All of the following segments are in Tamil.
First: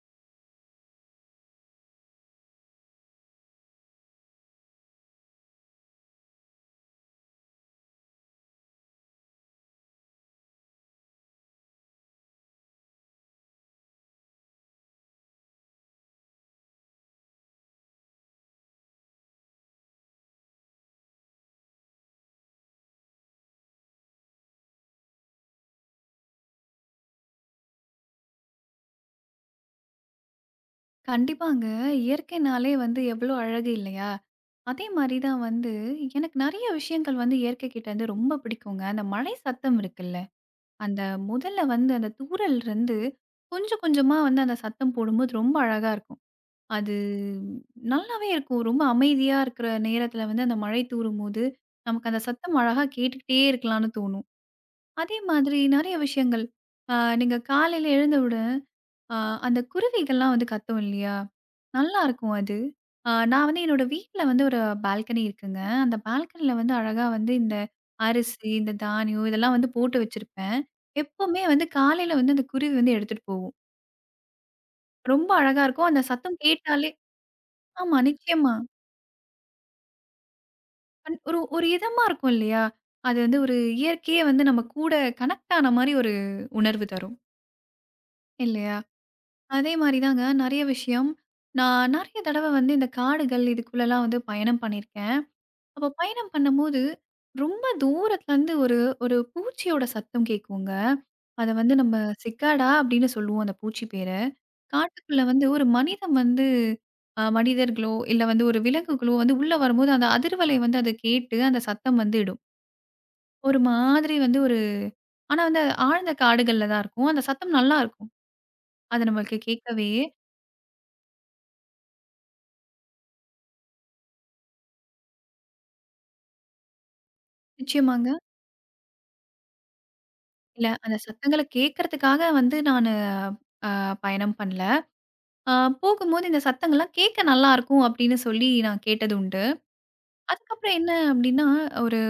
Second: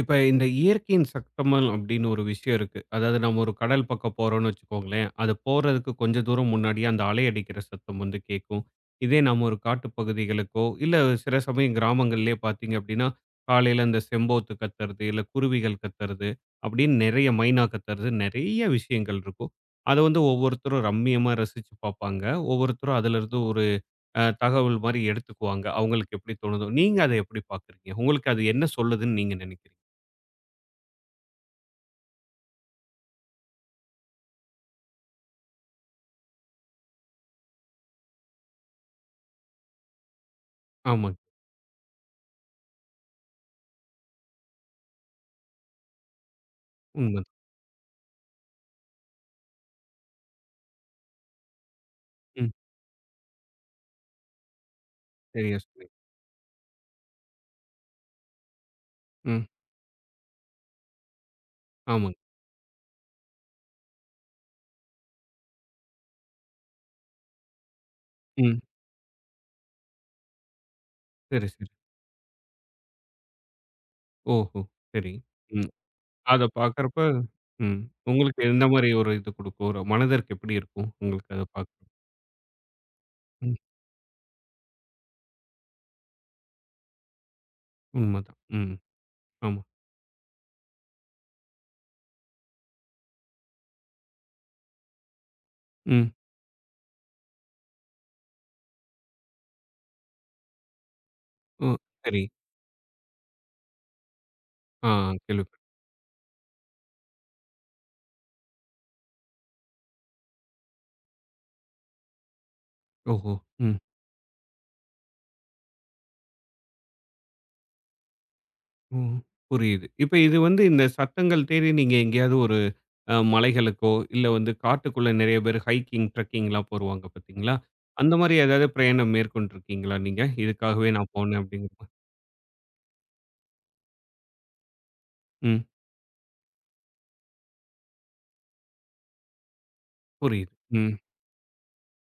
இப்ப இந்த இயற்கையின் சத்தங்கள் அப்படின்னு ஒரு விஷயம் இருக்கு. அதாவது நம்ம ஒரு கடல் பக்கம் போறோம்னு வச்சுக்கோங்களேன், அது போறதுக்கு கொஞ்சம் தூரம் முன்னாடியே அந்த அலை அடிக்கிற சத்தம் வந்து கேட்கும். இதே நம்ம ஒரு காட்டுப் பகுதிகளுக்கோ, இல்ல சில சமயம் கிராமங்கள்லயே பார்த்தீங்க அப்படின்னா, காலையில அந்த செம்போத்து கத்துறது, இல்ல குருவிகள் கத்துறது, அப்படின்னு நிறைய மைனா கத்துறது, நிறைய விஷயங்கள் இருக்கும். அத வந்து ஒவ்வொருத்தரும் ரம்மியமா ரசிச்சு பார்ப்பாங்க. ஒவ்வொருத்தரும் அதிலிருந்து ஒரு தகவல் மாரி எடுத்துக்குவாங்க. அவங்களுக்கு எப்படி தோணுதோ. நீங்க அத எப்படி பார்க்குறீங்க? உங்களுக்கு அது என்ன சொல்லுதுன்னு நீங்க நினைக்கிறீங்க? கண்டிப்பாங்க. இயற்கைனாலே வந்து எவ்ளோ அழகு இல்லையா? அதே மாரி தான் வந்து எனக்கு நெறைய விஷயங்கள் வந்து இயற்கைக்கிட்டேருந்து ரொம்ப பிடிக்குங்க. அந்த மழை சத்தம் இருக்குல்ல, அந்த ஆமாங்க. முதல்ல வந்து அந்த தூறல்ருந்து கொஞ்சம் கொஞ்சமா வந்து அந்த சத்தம் போடும்போது ரொம்ப அழகா இருக்கும். அது உண்மதான். நல்லாவே இருக்கும். ரொம்ப அமைதியா இருக்கிற நேரத்தில வந்து அந்த மழை தூறும்போது, நமக்கு அந்த ம். சத்தம் அழகா கேட்டுக்கிட்டே இருக்கலாம்னு தோணும். அதே சரியா மாதிரி சொன்னீங்க. நெறைய விஷயங்கள். அ நீங்க காலையில எழுந்து ஆ, ம். அந்த குருவிகள்லாம் வந்து கத்தும் இல்லையா? ஆமாங்க. நல்லாருக்கும் அது. நான் வந்து என்னோட வீட்ல வந்து ஒரு பால்கனி இருக்குங்க. அந்த பால்கனில வந்து அழகா வந்து இந்த அரிசி, ம். இந்த தானியம் இதெல்லாம் வந்து போட்டு வச்சிருப்பேன். எப்பவுமே சரி, வந்து சரி. காலையில வந்து அந்த குருவி வந்து எடுத்துட்டு போகும். ஓஹோ! சரி. ரொம்ப அழகா ம். இருக்கும். அந்த சத்தம் அத கேட்டாலே பார்க்கறப்ப ம். ஆமா, உங்களுக்கு நிச்சயமா. எந்த மாரி ஒரு இது குடுக்கும்? ஒரு மனதிற்கு எப்படி இருக்கும்? உங்களுக்கு ஒரு அத ஒரு பார்க்குறப்ப? இதமா இருக்கும் இல்லையா? அது வந்து ம். ஒரு இயற்கையே வந்து நம்ம கூட கனெக்ட் ஆன மாரி ஒரு உணர்வு தரும். உண்மதான். ம். இல்லையா? ஆமா. அதே மாரி தாங்க நெறைய விஷயம். நான் நெறைய தடவ வந்து இந்த காடுகள் இதுக்குள்ளலாம் வந்து பயணம் பண்ணியிருக்கேன். அப்போ ம். பயணம் பண்ணும்போது, ரொம்ப தூரத்துலருந்து ஒரு ஒரு பூச்சியோட சத்தம் கேட்குங்க. அத ஓ! வந்து நம்ம சரி. சிக்காடா அப்படின்னு சொல்லுவோம் அந்த பூச்சி பேர. ஆ காட்டுக்குள்ள வந்து கேள்விப்பட் ஒரு மனிதன் வந்து மனிதர்களோ, இல்ல வந்து ஒரு விலங்குகளோ வந்து உள்ள வரும்போது அந்த அதிர்வலை வந்து அத கேட்டு அந்த சத்தம் வந்து இடும். ஓஹோ! ஒரு ம். மாதிரி வந்து ஒரு ஆனா வந்து அது ஆழ்ந்த காடுகள்ல தான் இருக்கும். அந்த சத்தம் நல்லாருக்கும். அது ம். நம்மளுக்கு புரியுது. கேட்கவே இப்ப இது வந்து இந்த சத்தங்கள் தேடி நீங்க எங்கேயாவது ஒரு மலைகளுக்கோ, இல்ல வந்து காட்டுக்குள்ள நெறைய பேர் ஹைக்கிங், ட்ரெக்கிங்லாம் போருவாங்க பார்த்தீங்களா? நிச்சயமாங்க. அந்த மாரி ஏதாவது பிரயாணம் மேற்கொண்டிருக்கீங்களா நீங்க? இல்ல, இதுக்காகவே அந்த நான் போனேன் சத்தங்கள அப்படிங்கிற மாரி. கேட்கறதுக்காக வந்து நானு அ பயணம் பண்ணல. அ ம். போகும்போது இந்த சத்தங்கள்லாம் கேட்க நல்லாருக்கும் அப்படின்னு சொல்லி நான் கேட்டது உண்டு. புரியுது. அதுக்கப்புறம் ம். என்ன அப்படின்னா, ஒரு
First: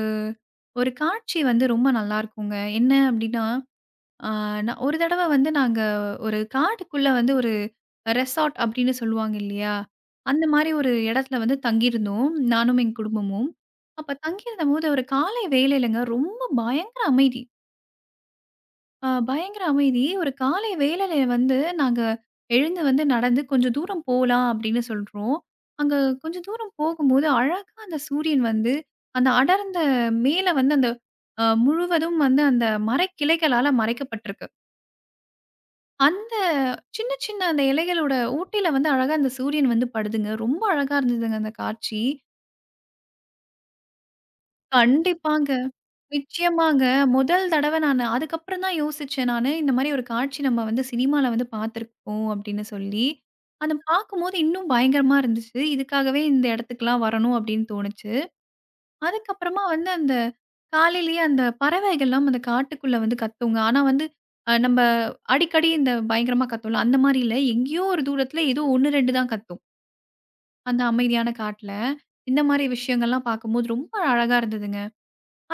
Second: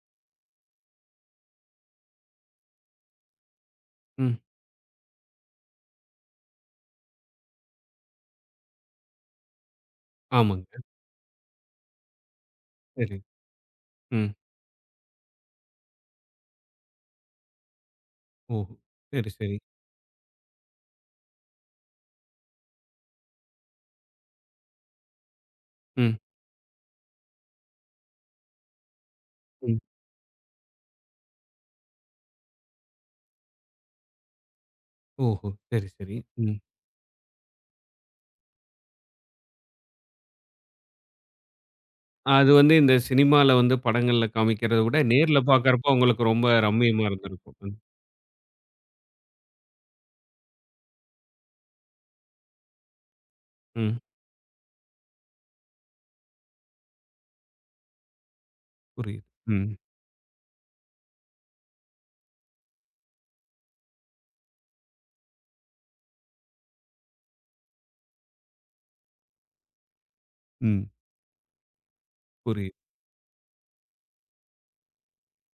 ஒரு காட்சி வந்து ரொம்ப நல்லாருக்குங்க. என்ன அப்படின்னா, அ ம். நான் ஒரு தடவ வந்து நாங்க ஒரு காட்டுக்குள்ள வந்து ஒரு ரெசார்ட் அப்படின்னு சொல்லுவாங்க இல்லையா? அந்த மாரி ஆமாங்க. ஒரு இடத்துல வந்து தங்கியிருந்தோம். நானும் என் சரி. குடும்பமும். அப்ப ம். தங்கியிருந்தபோது ஒரு காலை வேளையிலங்க ரொம்ப பயங்கர அமைதி. ஓஹோ! சரி, சரி. பயங்கர அமைதி. ஒரு காலை வேளையில வந்து நாங்க எழுந்து வந்து நடந்து கொஞ்சம் தூரம் போலாம் அப்படின்னு சொல்றோம். அங்க ம். கொஞ்சம் தூரம் போகும்போது அழகா அந்த சூரியன் வந்து அந்த ம். அடர்ந்த மேல வந்து அந்த முழுவதும் வந்து அந்த மரக்கிளைகளால மறைக்கப்பட்டிருக்கு. ஓஹோ! சரி, சரி. அந்த ம். சின்ன சின்ன அந்த இலைகளோட ஊட்டில வந்து அழகா அந்த சூரியன் வந்து படுதுங்க. ரொம்ப அழகா இருந்ததுங்க அந்த காட்சி. அது வந்து இந்த சினிமால வந்து படங்கள்ல காமிக்கிறத விட நேர்ல கண்டிப்பாங்க. பார்க்கறப்போ உங்களுக்கு ரொம்ப நிச்சயமாங்க. ரம்மியமா முதல் இருந்திருக்கும். தடவ நானு அதுக்கப்புறம் தான் யோசிச்சேன் நானு. இந்த மாரி ஒரு காட்சி நம்ம வந்து சினிமால வந்து பார்த்துருப்போம் அப்படின்னு சொல்லி. அத ம். பார்க்கும்போது இன்னும் பயங்கரமா இருந்துச்சு. இதுக்காகவே இந்த இடத்துக்குலாம் வரணும் அப்படின்னு தோணுச்சு. புரியுது. அதுக்கப்புறமா ம். வந்து அந்த காலையிலேயே அந்த பறவைகள்லாம் அந்த காட்டுக்குள்ள வந்து கத்துங்க. ஆனா வந்து நம்ப அடிக்கடி இந்த பயங்கரமா கத்தும்ல, அந்த மாரி இல்ல. எங்கேயோ ஒரு தூரத்துல ஏதோ 1, 2 தான் கத்தும். அந்த ம். அமைதியான காட்டுல. இந்த மாரி புரியுது. விஷயங்கள்லாம் பார்க்கும்போது ரொம்ப அழகா இருந்ததுங்க.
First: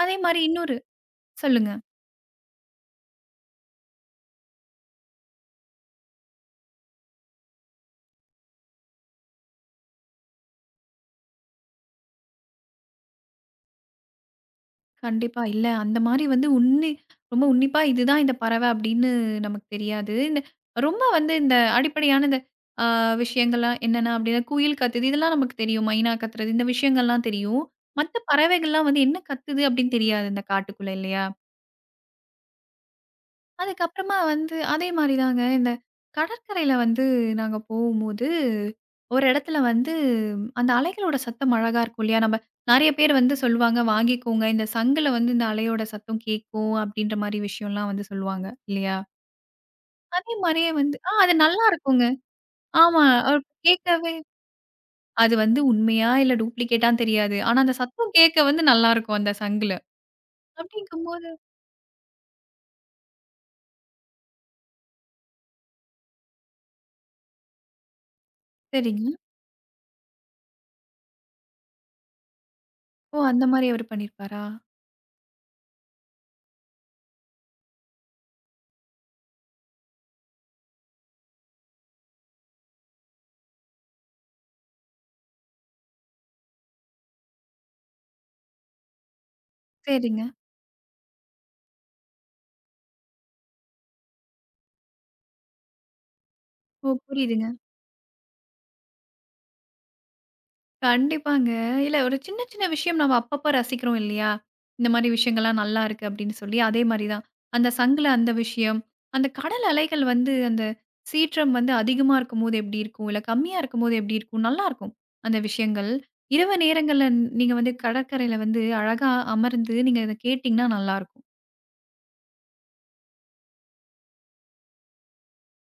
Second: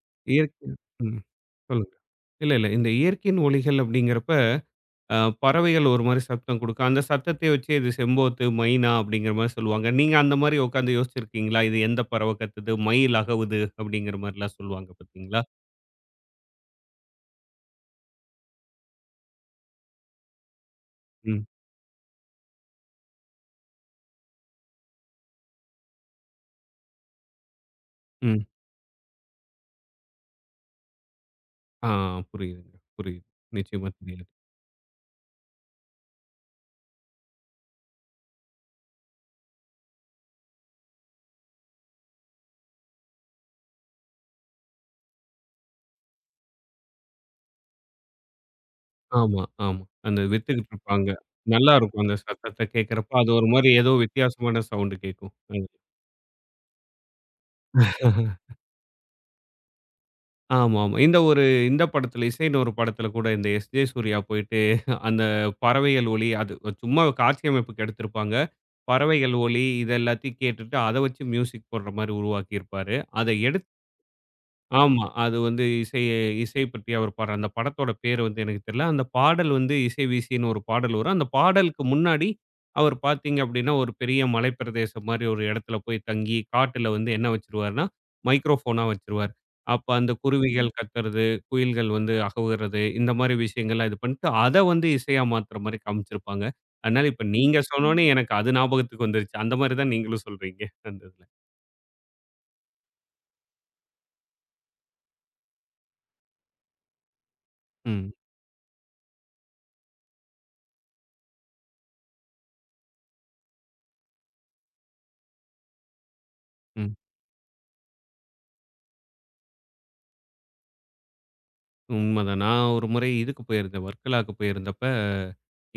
அதே மாரி இயற்கை இன்னொரு ம். சொல்லுங்க. சொல்லுங்க. இல்ல, இல்ல. இந்த இயற்கையின் ஒலிகள் அப்படிங்கிறப்ப, அ பறவைகள் ஒரு மாரி சத்தம் குடுக்கும். அந்த சத்தத்தை வச்சு இது செம்போத்து, மைனா அப்படிங்கிற மாரி சொல்லுவாங்க. நீங்க அந்த மாரி உட்கார்ந்து யோசிச்சிருக்கீங்களா? இது எந்த பறவை கத்துது? மயில் அகவுது அப்படிங்கிற மாரிலாம் சொல்லுவாங்க பார்த்தீங்களா? கண்டிப்பா. இல்ல அந்த மாரி வந்து ரொம்ப உன்னிப்பா இதுதான் இந்த பறவை அப்படின்னு நமக்கு தெரியாது. இந்த ரொம்ப வந்து ம், இந்த அடிப்படையான இந்த அ விஷயங்கள்லாம் என்னென்ன அப்படின்னா, குயில் கத்துது இதெல்லாம் நமக்கு தெரியும். மைனா கத்துறது இந்த விஷயங்கள்லாம் தெரியும். மத்த ம். பறவைகள்லாம் வந்து என்ன கத்துது அப்படின்னு தெரியாது இந்த காட்டுக்குள்ள இல்லையா? ஆ புரியுதுங்க. புரியுது. நிச்சயமா அதுக்கப்புறமா தெரியுது. வந்து அதே மாரி தாங்க இந்த கடற்கரையில வந்து நாங்க போகும்போது, ஒரு இடத்துல வந்து அந்த அலைகளோட சத்தம் அழகா இருக்கும் இல்லையா? நம்ம நெறைய பேர் வந்து சொல்லுவாங்க, "வாங்கிக்கோங்க. இந்த சங்குல வந்து இந்த அலையோட சத்தம் கேட்கும்." அப்படின்ற மாரி விஷயம்லாம் வந்து சொல்லுவாங்க இல்லையா? ஆமா, ஆமா. அந்த அதே மாரியே வித்துக்கிட்டு வந்து இருப்பாங்க. அது நல்லா இருக்கும் நல்லாருக்குங்க. அந்த சத்தத்த ஆமா. கேட்கிறப்ப. அது அவ் ஒரு மாரி ஏதோ கேட்கவே வித்தியாசமான சவுண்ட் கேட்கும். அது வந்து உண்மையா இல்ல டூப்ளிகேட்டான்னு தெரியாது. ஆனா அந்த சத்தம் கேட்க வந்து நல்லாருக்கும் அந்த சங்குல. ஆமாமா. அப்படிங்கும்போது இந்த படத்துல, இசைன்னு ஒரு படத்துல கூட இந்த எஸ். ஜே. சூர்யா போயிட்டு அந்த பறவைகள் ஒலி அது சும்மா காட்சி அமைப்புக்கு எடுத்திருப்பாங்க. சரிங்க. பறவைகள் ஒலி இது எல்லாத்தையும் கேட்டுட்டு, அத வச்சு மியூசிக் போடுற மாரி உருவாக்கியிருப்பாரு. ஓ! அத அந்த மாரி எடுத்து அவரு பண்ணியிருப்பாரா? ஆமா. அது வந்து இசை இசை பத்தி அவர் பாடுற அந்த படத்தோட பேரு வந்து எனக்கு தெரியல. அந்த பாடல் வந்து இசை வீசின்னு ஒரு பாடல் வரும். அந்த பாடலுக்கு முன்னாடி அவர் பார்த்தீங்க அப்டின்னா, ஒரு பெரிய மலைப்பிரதேசம் மாரி ஒரு இடத்துல போய் தங்கி, காட்டுல வந்து என்ன வச்சுருவாருன்னா, மைக்ரோஃபோனா வச்சுருவாரு. அப்ப அந்த ம். சரிங்க. குருவிகள் கத்துறது, குயில்கள் வந்து அகவுறது, இந்த மாரி விஷயங்கள்லாம் இது பண்ணிட்டு, அத வந்து இசையா மாத்துற மாரி காமிச்சிருப்பாங்க. ஓ! அதனால இப்ப புரியுதுங்க. நீங்க ம். சொன்னோனே எனக்கு அது ஞாபகத்துக்கு வந்துருச்சு. அந்த மாரி தான் நீங்களும் சொல்றீங்க அந்த இதுல. கண்டிப்பாங்க. இல்ல ஒரு சின்ன, சின்ன விஷயம் நம்ம அப்பப்ப ரசிக்கிறோம் இல்லையா? இந்த மாரி விஷயங்கள்லாம் நல்லா இருக்கு அப்படின்னு சொல்லி, அதே மாரி தான். அந்த சங்குல ம். அந்த விஷயம், அந்த கடல் அலைகள் வந்து அந்த சீற்றம் வந்து அதிகமா இருக்கும்போது எப்படி இருக்கும்? இல்ல கம்மியா இருக்கும்போது எப்படி இருக்கும்? நல்லாருக்கும். அந்த விஷயங்கள். இரவு ம். நேரங்கள்ல நீங்க வந்து கடற்கரையில வந்து அழகா அமர்ந்து நீங்க இத கேட்டீங்கன்னா நல்லாருக்கும். உண்மதான். நான் ஒரு முறை இதுக்கு போயிருந்தேன். வர்க்கலாக்கு போயிருந்தப்ப,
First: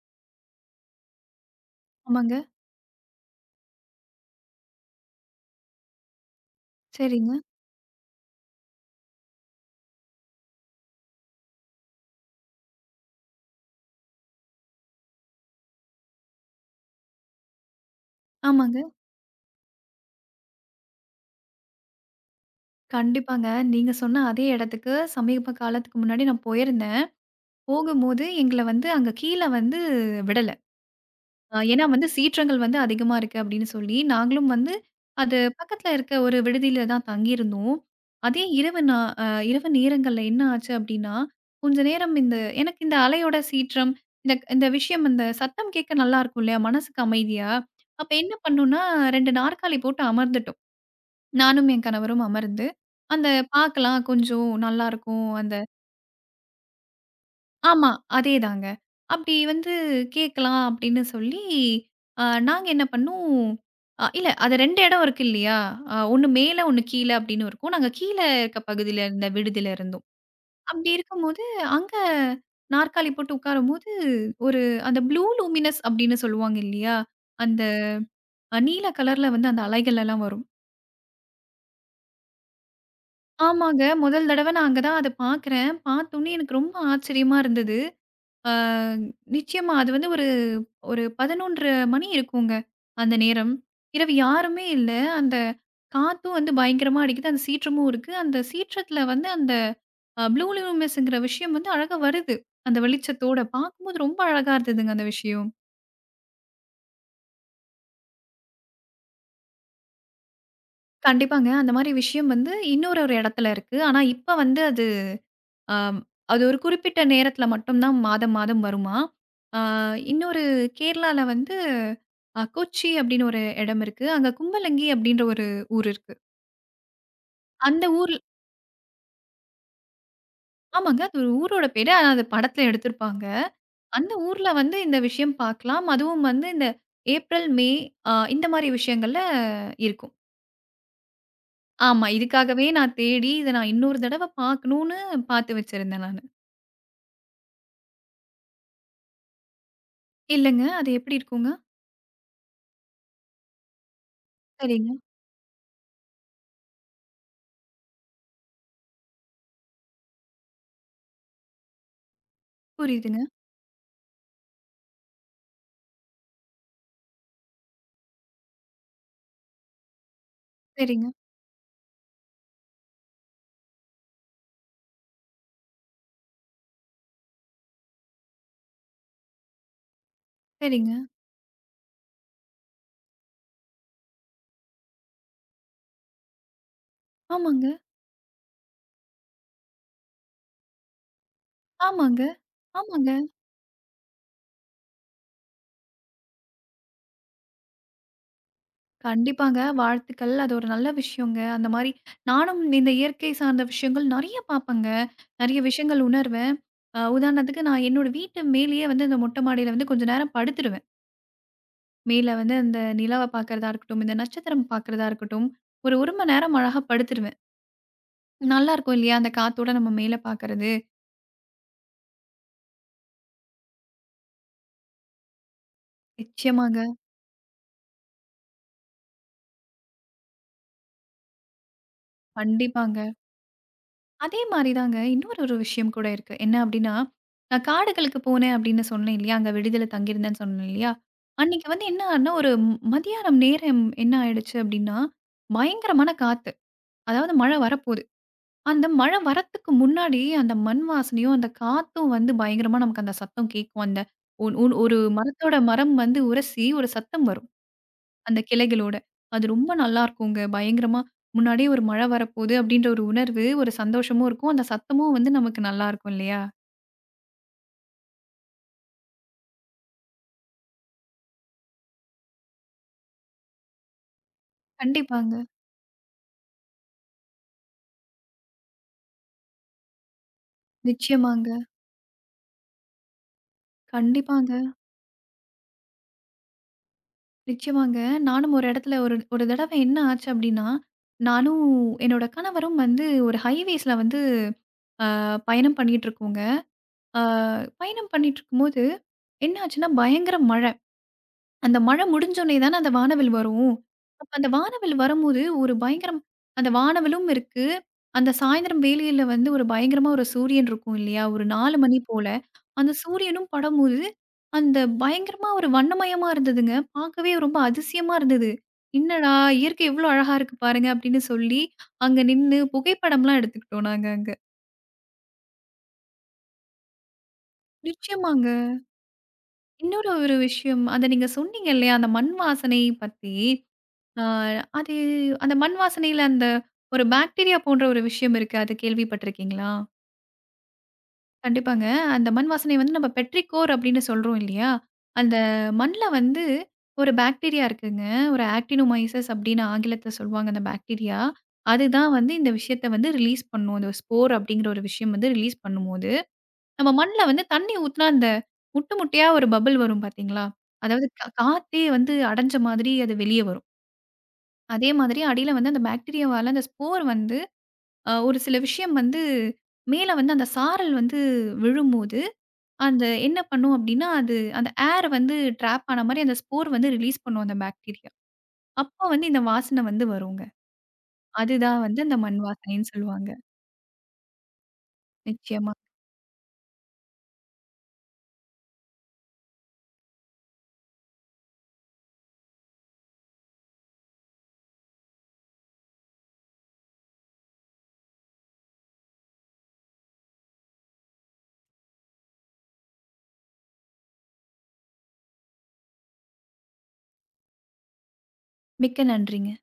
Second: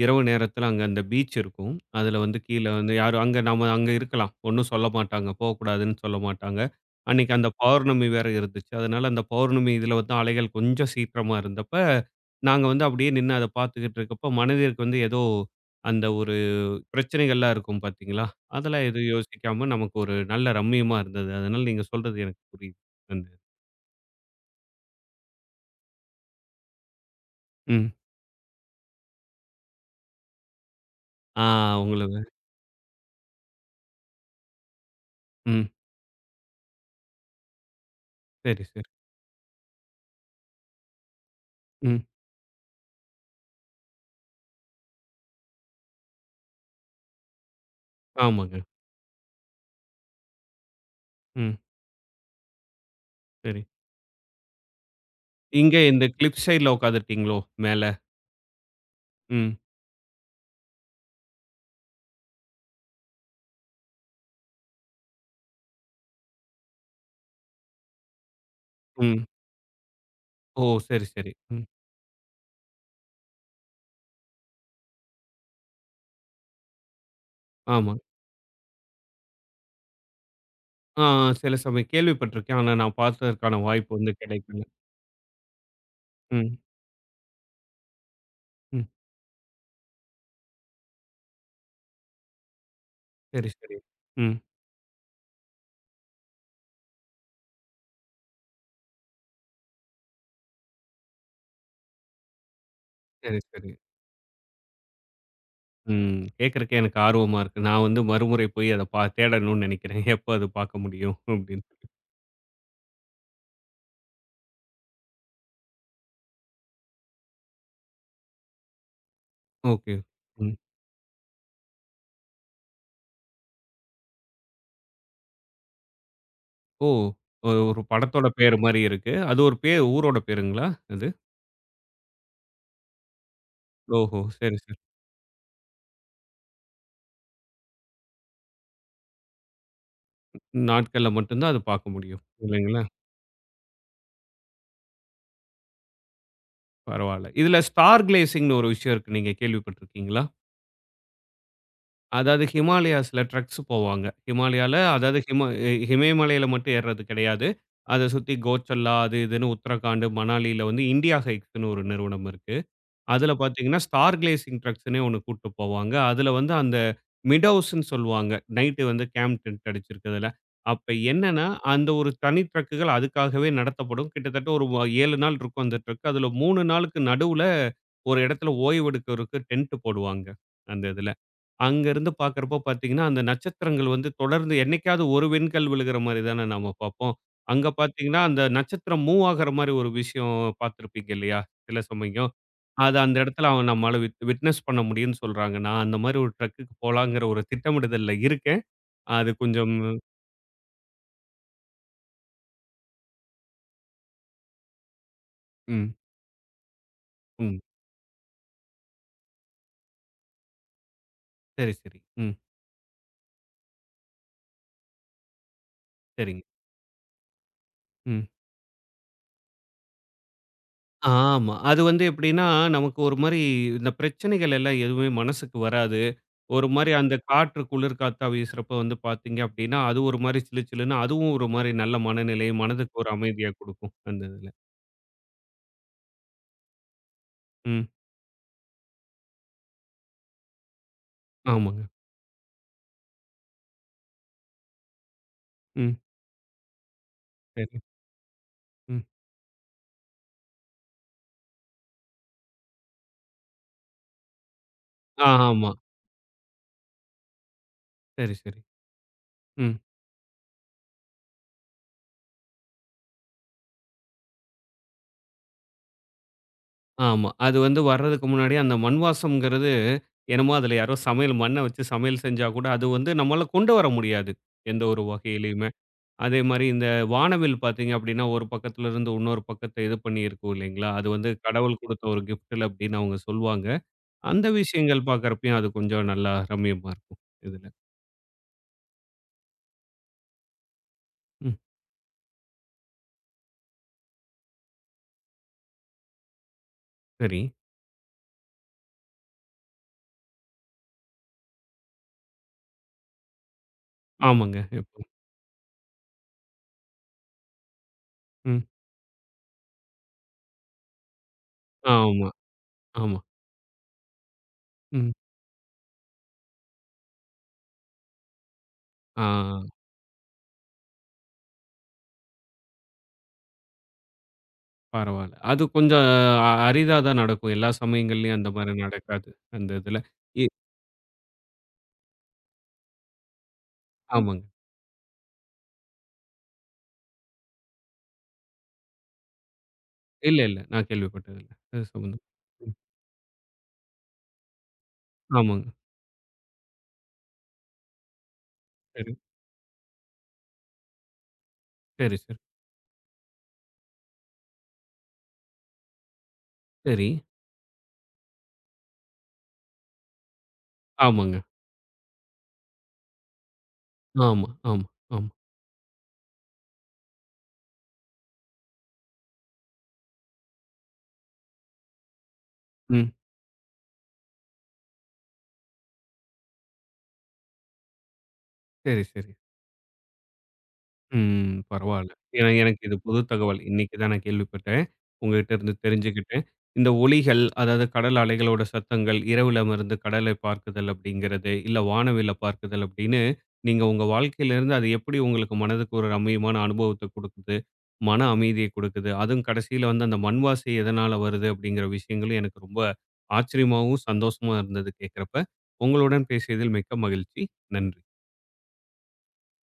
இரவு நேரத்தில அங்க அந்த பீச் இருக்கும். அதில ஆமாங்க. வந்து கீழ வந்து யாரும் அங்க நாம அங்க இருக்கலாம். ஒண்ணும் சொல்ல மாட்டாங்க. போக்கூடாதுன்னு சொல்ல மாட்டாங்க. அன்னைக்கு சரிங்க. அந்த பௌர்ணமி வேற இருந்துச்சு. அதனால அந்த பௌர்ணமி இதில வந்து அலைகள் கொஞ்சம் சீக்கிரமா இருந்தப்ப, நாங்க வந்து அப்படியே நின்னு அத பார்த்துக்கிட்டு இருக்கப்ப, மனதிற்கு வந்து ஏதோ அந்த ஒரு பிரச்சனைகள்லாம் இருக்கும் பார்த்தீங்களா? ஆமாங்க. அதெல்லாம் எதுவும் யோசிக்காம நமக்கு ஒரு நல்ல ரம்மியமா இருந்தது. அதனால நீங்க சொல்றது எனக்கு புரியுது. அந்த கண்டிப்பாங்க. நீங்க சொன்ன அதே இடத்துக்கு சமீப காலத்துக்கு முன்னாடி நான் போயிருந்தேன். ம். போகும்போது எங்கள வந்து அங்க கீழ வந்து விடல. ஆ ஏன்னா வந்து உங்களுக்கு சீற்றங்கள் வந்து அதிகமா இருக்கு அப்படின்னு சொல்லி, நாங்களும் வந்து அது ம். பக்கத்துல இருக்க ஒரு விடுதியில தான் தங்கியிருந்தோம். அதே சரி, இரவு சரி. அ இரவு நேரங்கள்ல என்ன ஆச்சு அப்படின்னா, கொஞ்ச ம். நேரம் இந்த எனக்கு இந்த அலையோட சீற்றம், இந்த இந்த விஷயம் இந்த சத்தம் கேட்க நல்லா இருக்கும் இல்லையா? மனசுக்கு அமைதியா. அப்ப என்ன ஆமாங்க. பண்ணோம்னா, 2 நாற்காலி போட்டு அமர்ந்துட்டோம். ம். நானும் என் கணவரும் அமர்ந்து, அந்த சரி. பார்க்கலாம் கொஞ்சம் நல்லாருக்கும். அந்த இங்க இந்த கிளிப் சைட்ல உட்காந்துருக்கீங்களோ ஆமா. மேல? அதேதாங்க. அப்படி ம். வந்து கேட்கலாம் அப்படின்னு சொல்லி, அ நாங்க என்ன பண்ணோம், இல்ல அது 2 இடம் இருக்கு இல்லையா? ஒண்ணு மேல, ஒண்ணு கீழ அப்படின்னு இருக்கும். நாங்க கீழ இருக்க பகுதியில ம். இருந்த விடுதியில இருந்தோம். ஓ! அப்படி சரி, சரி. இருக்கும்போது, ம். அங்க நாற்காலி போட்டு உட்காரும்போது, ஒரு அந்த ப்ளூ லூமினஸ் அப்படின்னு சொல்லுவாங்க இல்லையா? அந்த ஆமா. நீல கலர்ல வந்து அந்த அலைகள் எல்லாம் வரும். ஆ சில சமயம் கேள்விப்பட்டுருக்கேன். ஆனா நான் பார்த்ததற்கான ஆமாங்க. வாய்ப்பு வந்து முதல் தடவ கிடைக்கல. நான் அங்க தான் அத பார்க்குறேன். பார்த்தோனே ம். எனக்கு ரொம்ப ஆச்சரியமா இருந்தது. ஆ, ம். நிச்சயமா. அது வந்து ஒரு ஒரு 11:30 மணி இருக்குங்க, அந்த சரி, நேரம். சரி. இரவு ம். யாருமே இல்ல. அந்த காத்தும் வந்து பயங்கரமா அடிக்குது. அந்த சீற்றமும் இருக்கு. அந்த சீற்றத்துல வந்து அந்த ப்ளூ லூமினஸ்ங்கிற விஷயம் வந்து அழகா வருது. அந்த சரி, வெளிச்சத்தோட சரி. பார்க்கும்போது ரொம்ப அழகா இருந்ததுங்க அந்த விஷயம். ம். கேட்கறக்கே எனக்கு ஆர்வமா இருக்கு. நான் வந்து மறுமுறை போய் அத தேடணும்னு நெனைக்கிறேன். எப்ப அது பார்க்க முடியும் கண்டிப்பாங்க. அப்படின்னு அந்த சொல்லி. மாரி விஷயம் வந்து இன்னொரு ஒரு இடத்துல இருக்கு. ஆனா இப்ப வந்து அது ஆம். அது ஒரு குறிப்பிட்ட நேரத்தில மட்டும் தான் மாதம், மாதம் வருமாம். ஆ ஓகே. இன்னொரு ம். கேரளால வந்து கொச்சி அப்படின்னு ஒரு இடம் இருக்கு. அங்க கும்பலங்கி அப்படின்ற ஒரு ஊர் இருக்கு. ஓ! ஒரு ஒரு அந்த ஊர்ல் படத்தோட பேரு மாரி இருக்கு. அது ஒரு பேர் ஊரோட பேருங்களா ஆமாங்க. அது? அது ஒரு ஊரோட பேரு. ஆனா அது படத்தில எடுத்திருப்பாங்க. அந்த ஓஹோ! ஊர்ல சரி, வந்து சரி. இந்த விஷயம் பார்க்கலாம். அதுவும் வந்து இந்த ஏப்ரல், மே இந்த மாரி விஷயங்கள்ல இருக்கும். நாட்கள்ல மட்டும் தான் அது பார்க்க ஆமா. முடியும். இதுக்காகவே இல்லைங்களா? நான் தேடி இத நான் இன்னொரு தடவ பார்க்கணும்னு பார்த்து வச்சிருந்தேன் நானு. பரவால்ல. இதுல ஸ்டார் கிளேசிங்ன்னு ஒரு விஷயம் இருக்கு. நீங்க கேள்விப்பட்டுருக்கீங்களா? இல்லங்க. அது எப்படி இருக்குங்க? அதாவது ஹிமாலயாஸ்ல ட்ரக்ஸ் போவாங்க. ஹிமாலயால சரிங்க. அதாவது இமயமலையில மட்டும் ஏர்றது கிடையாது. அத சுத்தி கோச்சல்லா அது இதுன்னு உத்தரகாண்ட், மணாலியில வந்து இண்டியா ஹைக்ஸ்ன்னு ஒரு நிறுவனம் இருக்கு. புரியுதுங்க. அதில பார்த்தீங்கன்னா, ஸ்டார் கிளேசிங் ட்ரக்ஸ்ன்னே ஒண்ணு கூட்டு போவாங்க. அதில வந்து அந்த மிடோஸ்ன்னு சொல்லுவாங்க. நைட்டு வந்து கேம்ப் டென்ட் அடிச்சிருக்கிறதுல. அப்ப சரிங்க, என்னன்னா, அந்த ஒரு தனி ட்ரக்குகள் அதுக்காகவே நடத்தப்படும். கிட்டத்தட்ட ஒரு 7 நாள் இருக்கும் அந்த ட்ரக். அதில 3 நாளுக்கு நடுவுல ஒரு இடத்துல ஓய்வெடுக்கிறதுக்கு டென்ட் போடுவாங்க. அந்த சரிங்க. இதில. அங்கருந்து பார்க்கிறப்போ பார்த்தீங்கன்னா, அந்த நட்சத்திரங்கள் வந்து தொடர்ந்து என்னைக்காவது ஒரு விண்கல் விழுகிற மாரி தானே நாம பார்ப்போம். அங்க ஆமாங்க. பார்த்தீங்கன்னா, அந்த நட்சத்திரம் மூவ் ஆகுற மாரி ஒரு விஷயம் பார்த்திருப்பீங்க இல்லையா? சில ஆமாங்க, சமயம். அத ஆமாங்க. அந்த இடத்துல அவன் நம்மால விட்னஸ் பண்ண முடியும்ன்னு சொல்றாங்க. நான் அந்த மாரி ஒரு ட்ரக்குக்கு போலாங்கிற ஒரு திட்டமிடுதல்ல இருக்கேன். அது கண்டிப்பாங்க. கொஞ்சம் வாழ்த்துக்கள். அது ஒரு நல்ல விஷயங்க. அந்த மாரி நானும் இந்த இயற்கை சார்ந்த விஷயங்கள் நெறைய பாப்பேங்க. நெறைய ம், விஷயங்கள் உணர்வேன். ம். உதாரணத்துக்கு நான் என்னோட வீட்டு மேலேயே வந்து அந்த மொட்ட மாடியில வந்து கொஞ்ச நேரம் படுத்துருவேன். சரி, சரி. மேல ம். வந்து அந்த நிலாவ பாக்கறதா இருக்கட்டும், இந்த நட்சத்திரம் பாக்கறதா இருக்கட்டும், ஒரு 1 மணி சரிங்க. நேரம் அழகா படுத்துருவேன். ம். நல்லாருக்கும் இல்லையா? அந்த காத்தோட நம்ம மேல பாக்கறது. ஆமா. அது வந்து எப்படின்னா, நமக்கு ஒரு மாரி இந்த பிரச்சனைகள் எல்லாம் எதுவுமே மனசுக்கு வராது. ஒரு நிச்சயமாங்க. மாரி அந்த காற்று குளிர் காத்தா வீசுறப்ப வந்து பார்த்தீங்க அப்படின்னா, அது ஒரு மாரி சிலு சிலுன்னு அதுவும் ஒரு மாரி நல்ல மனநிலை, மனதுக்கு கண்டிப்பாங்க. ஒரு அமைதிய குடுக்கும் அந்த அதே இதுல. மாரி தாங்க. இன்னொரு ஒரு விஷயம் கூட இருக்கு. என்ன அப்டின்னா, நான் ம். காடுகளுக்கு போனேன் அப்டின்னு சொன்னேன் இல்லையா? அங்க விடுதில தங்கியிருந்தேன்னு சொன்னேன் இல்லையா? அன்னைக்கு ஆமாங்க. வந்து என்ன ஆனா ஒரு மதியானம் நேரம் என்ன ஆயிடுச்சு அப்டின்னா, ம். பயங்கரமான காத்து. அதாவது மழை சரி. வரப்போது. அந்த ம். மழை வரத்துக்கு முன்னாடி அந்த மண் வாசனையும், அந்த காத்தும் வந்து பயங்கரமா நமக்கு அந்த சத்தம் கேட்கும். அந்த ஒன் ஒன் ஒரு ஆ மரத்தோட ஆமா. மரம் வந்து உரசி ஒரு சத்தம் வரும். சரி, அந்த சரி. கிளைகளோட. அது ரொம்ப ம். நல்லாருக்குங்க. பயங்கரமா முன்னாடியே ஒரு மழை வரப்போது அப்டின்ற ஒரு உணர்வு, ஒரு சந்தோஷமும் இருக்கும். அந்த சத்தமும் வந்து நமக்கு நல்லாருக்கும் இல்லையா? ஆமா. அது வந்து வர்றதுக்கு முன்னாடி அந்த மண் வாசம்ங்கிறது, என்னமோ அதுல யாரோ சமையல் மண்ண வச்சு சமையல் செஞ்சா கூட, அது வந்து நம்மால கொண்டு வர முடியாது. எந்த ஒரு கண்டிப்பாங்க. வகையிலயுமே. அதே மாரி இந்த வானவில் பார்த்தீங்க அப்படின்னா, ஒரு பக்கத்துல இருந்து இன்னொரு பக்கத்த இது பண்ணியிருக்கும் இல்லைங்களா? அது வந்து நிச்சயமாங்க. கடவுள் குடுத்த ஒரு கிஃப்ட்ல அப்படின்னு அவங்க சொல்வாங்க. அந்த கண்டிப்பாங்க. விஷயங்கள் பார்க்கறப்பயும் அது கொஞ்சம் நல்லா ரம்மியமா இருக்கும் இதுல. நிச்சயமாங்க. நானும் ஒரு இடத்துல ஒரு ஒரு தடவ என்ன ஆச்சு அப்டின்னா, ம். நானும் என்னோட கணவரும் வந்து ஒரு ஹைவேஸ்ல வந்து பயணம் பண்ணிட்டுருக்கோங்க. அ சரி. பயணம் பண்ணிட்டுருக்கும்போது என்ன ஆச்சுன்னா, பயங்கர மழ. அந்த மழை முடிஞ்சோனே தானே அந்த வானவில் வரும். அப்ப அந்த ஆமாங்க. வானவில் எப்போ வரும்போது ஒரு பயங்கரம் அந்த வானவிலும் இருக்கு. அந்த ம். சாயந்தரம் வேளையில வந்து ஒரு பயங்கரமா ஒரு சூரியன் இருக்கும் இல்லையா? ஒரு 4 மணி போல. ஆமா, அந்த ஆமா. சூரியனும் படும்போது, அந்த ம். பயங்கரமா ஒரு வண்ணமயமா இருந்ததுங்க. பார்க்கவே ரொம்ப அதிசயமா இருந்தது. "என்னடா! ஆ. இயற்கை எவ்ளோ அழகா இருக்கு பாருங்க" அப்படின்னு சொல்லி, அங்க நின்னு புகைப்படம்லாம் எடுத்துக்கிட்டோம் நாங்க அங்க. பரவால்ல. அது கொஞ்சம் அரிதா தான் நடக்கும். எல்லா சமயங்கள்லயும் நிச்சயமாங்க. அந்த மாரி நடக்காது. அந்த இதுல. இன்னொரு ஒரு இ விஷயம், அத நீங்க சொன்னீங்க இல்லையா? அந்த மண் வாசனை பத்தி. ஆ, ஆமாங்க. அது அந்த மண் வாசனையில அந்த ஒரு பாக்டீரியா போன்ற ஒரு விஷயம் இருக்கு. அது கேள்விப்பட்டிருக்கீங்களா? இல்ல, இல்ல. நான் கேள்விப்பட்டது இல்ல. அது கண்டிப்பாங்க. சம்பந்தமா. அந்த மண் ம். வாசனை வந்து நம்ம பெட்ரிகோர் அப்படின்னு சொல்றோம் இல்லையா? அந்த ஆமாங்க. மண்ல வந்து ஒரு பாக்டீரியா இருக்குங்க. ஒரு சரி, ஆக்டினோமைசஸ் அப்படின்னு ஆங்கிலத்துல சொல்வாங்க அந்த பாக்டீரியா. அதுதான் சரி, வந்து சரி, இந்த விஷயத்த வந்து ரிலீஸ் பண்ணும். அந்த ஸ்போர் அப்படிங்கிற ஒரு விஷயம் வந்து ரிலீஸ் பண்ணும்போது, நம்ம சரி. மண்ல வந்து தண்ணி ஊத்துனா அந்த முட்டு முட்டையா ஒரு பபிள் வரும் பார்த்தீங்களா? அதாவது ஆமாங்க. காத்தே வந்து அடைஞ்ச மாதிரி அது வெளிய வரும். ஆமா, ஆமா, அதே மாதிரி ஆமா. அடியில வந்து அந்த பாக்டீரியாவால அந்த ஸ்போர் வந்து ஒரு சில விஷயம் வந்து மேல வந்து அந்த சாரல் வந்து விழும்போது, அந்த ம். என்ன பண்ணும் அப்டின்னா, அது அந்த ஏர் வந்து ட்ராப் ஆன மாரி அந்த ஸ்போர் வந்து ரிலீஸ் பண்ணும் அந்த பாக்டீரியா. சரி, அப்போ வந்து சரி. இந்த வாசனை வந்து வருங்க. ம். அதுதான் வந்து பரவால்ல. அந்த மண் ஏன்னா எனக்கு வாசனைன்னு இது புது சொல்லுவாங்க. தகவல். இன்னைக்கு தான் நான் கேள்விப்பட்டேன். உங்ககிட்ட இருந்து நிச்சயமா. தெரிஞ்சுக்கிட்டேன். இந்த ஒலிகள், அதாவது கடல் அலைகளோட சத்தங்கள், இரவுல அமர்ந்து கடலை பார்க்குதல் அப்படிங்கிறது, இல்ல வானவில்ல பார்க்குதல் அப்படின்னு, நீங்க உங்க வாழ்க்கையிலிருந்து அது எப்படி உங்களுக்கு மனதுக்கு ஒரு ரம்மியமான அனுபவத்த குடுக்குது, மன அமைதிய குடுக்குது, அதுவும் கடைசியில வந்து அந்த மண் வாசை எதனால வருது அப்படிங்கிற விஷயங்களும் எனக்கு ரொம்ப ஆச்சரியமாவும், சந்தோஷமா இருந்தது கேட்கிறப்ப. உங்களுடன் பேசியதில் மிக்க மகிழ்ச்சி. நன்றி. மிக்க நன்றிங்க.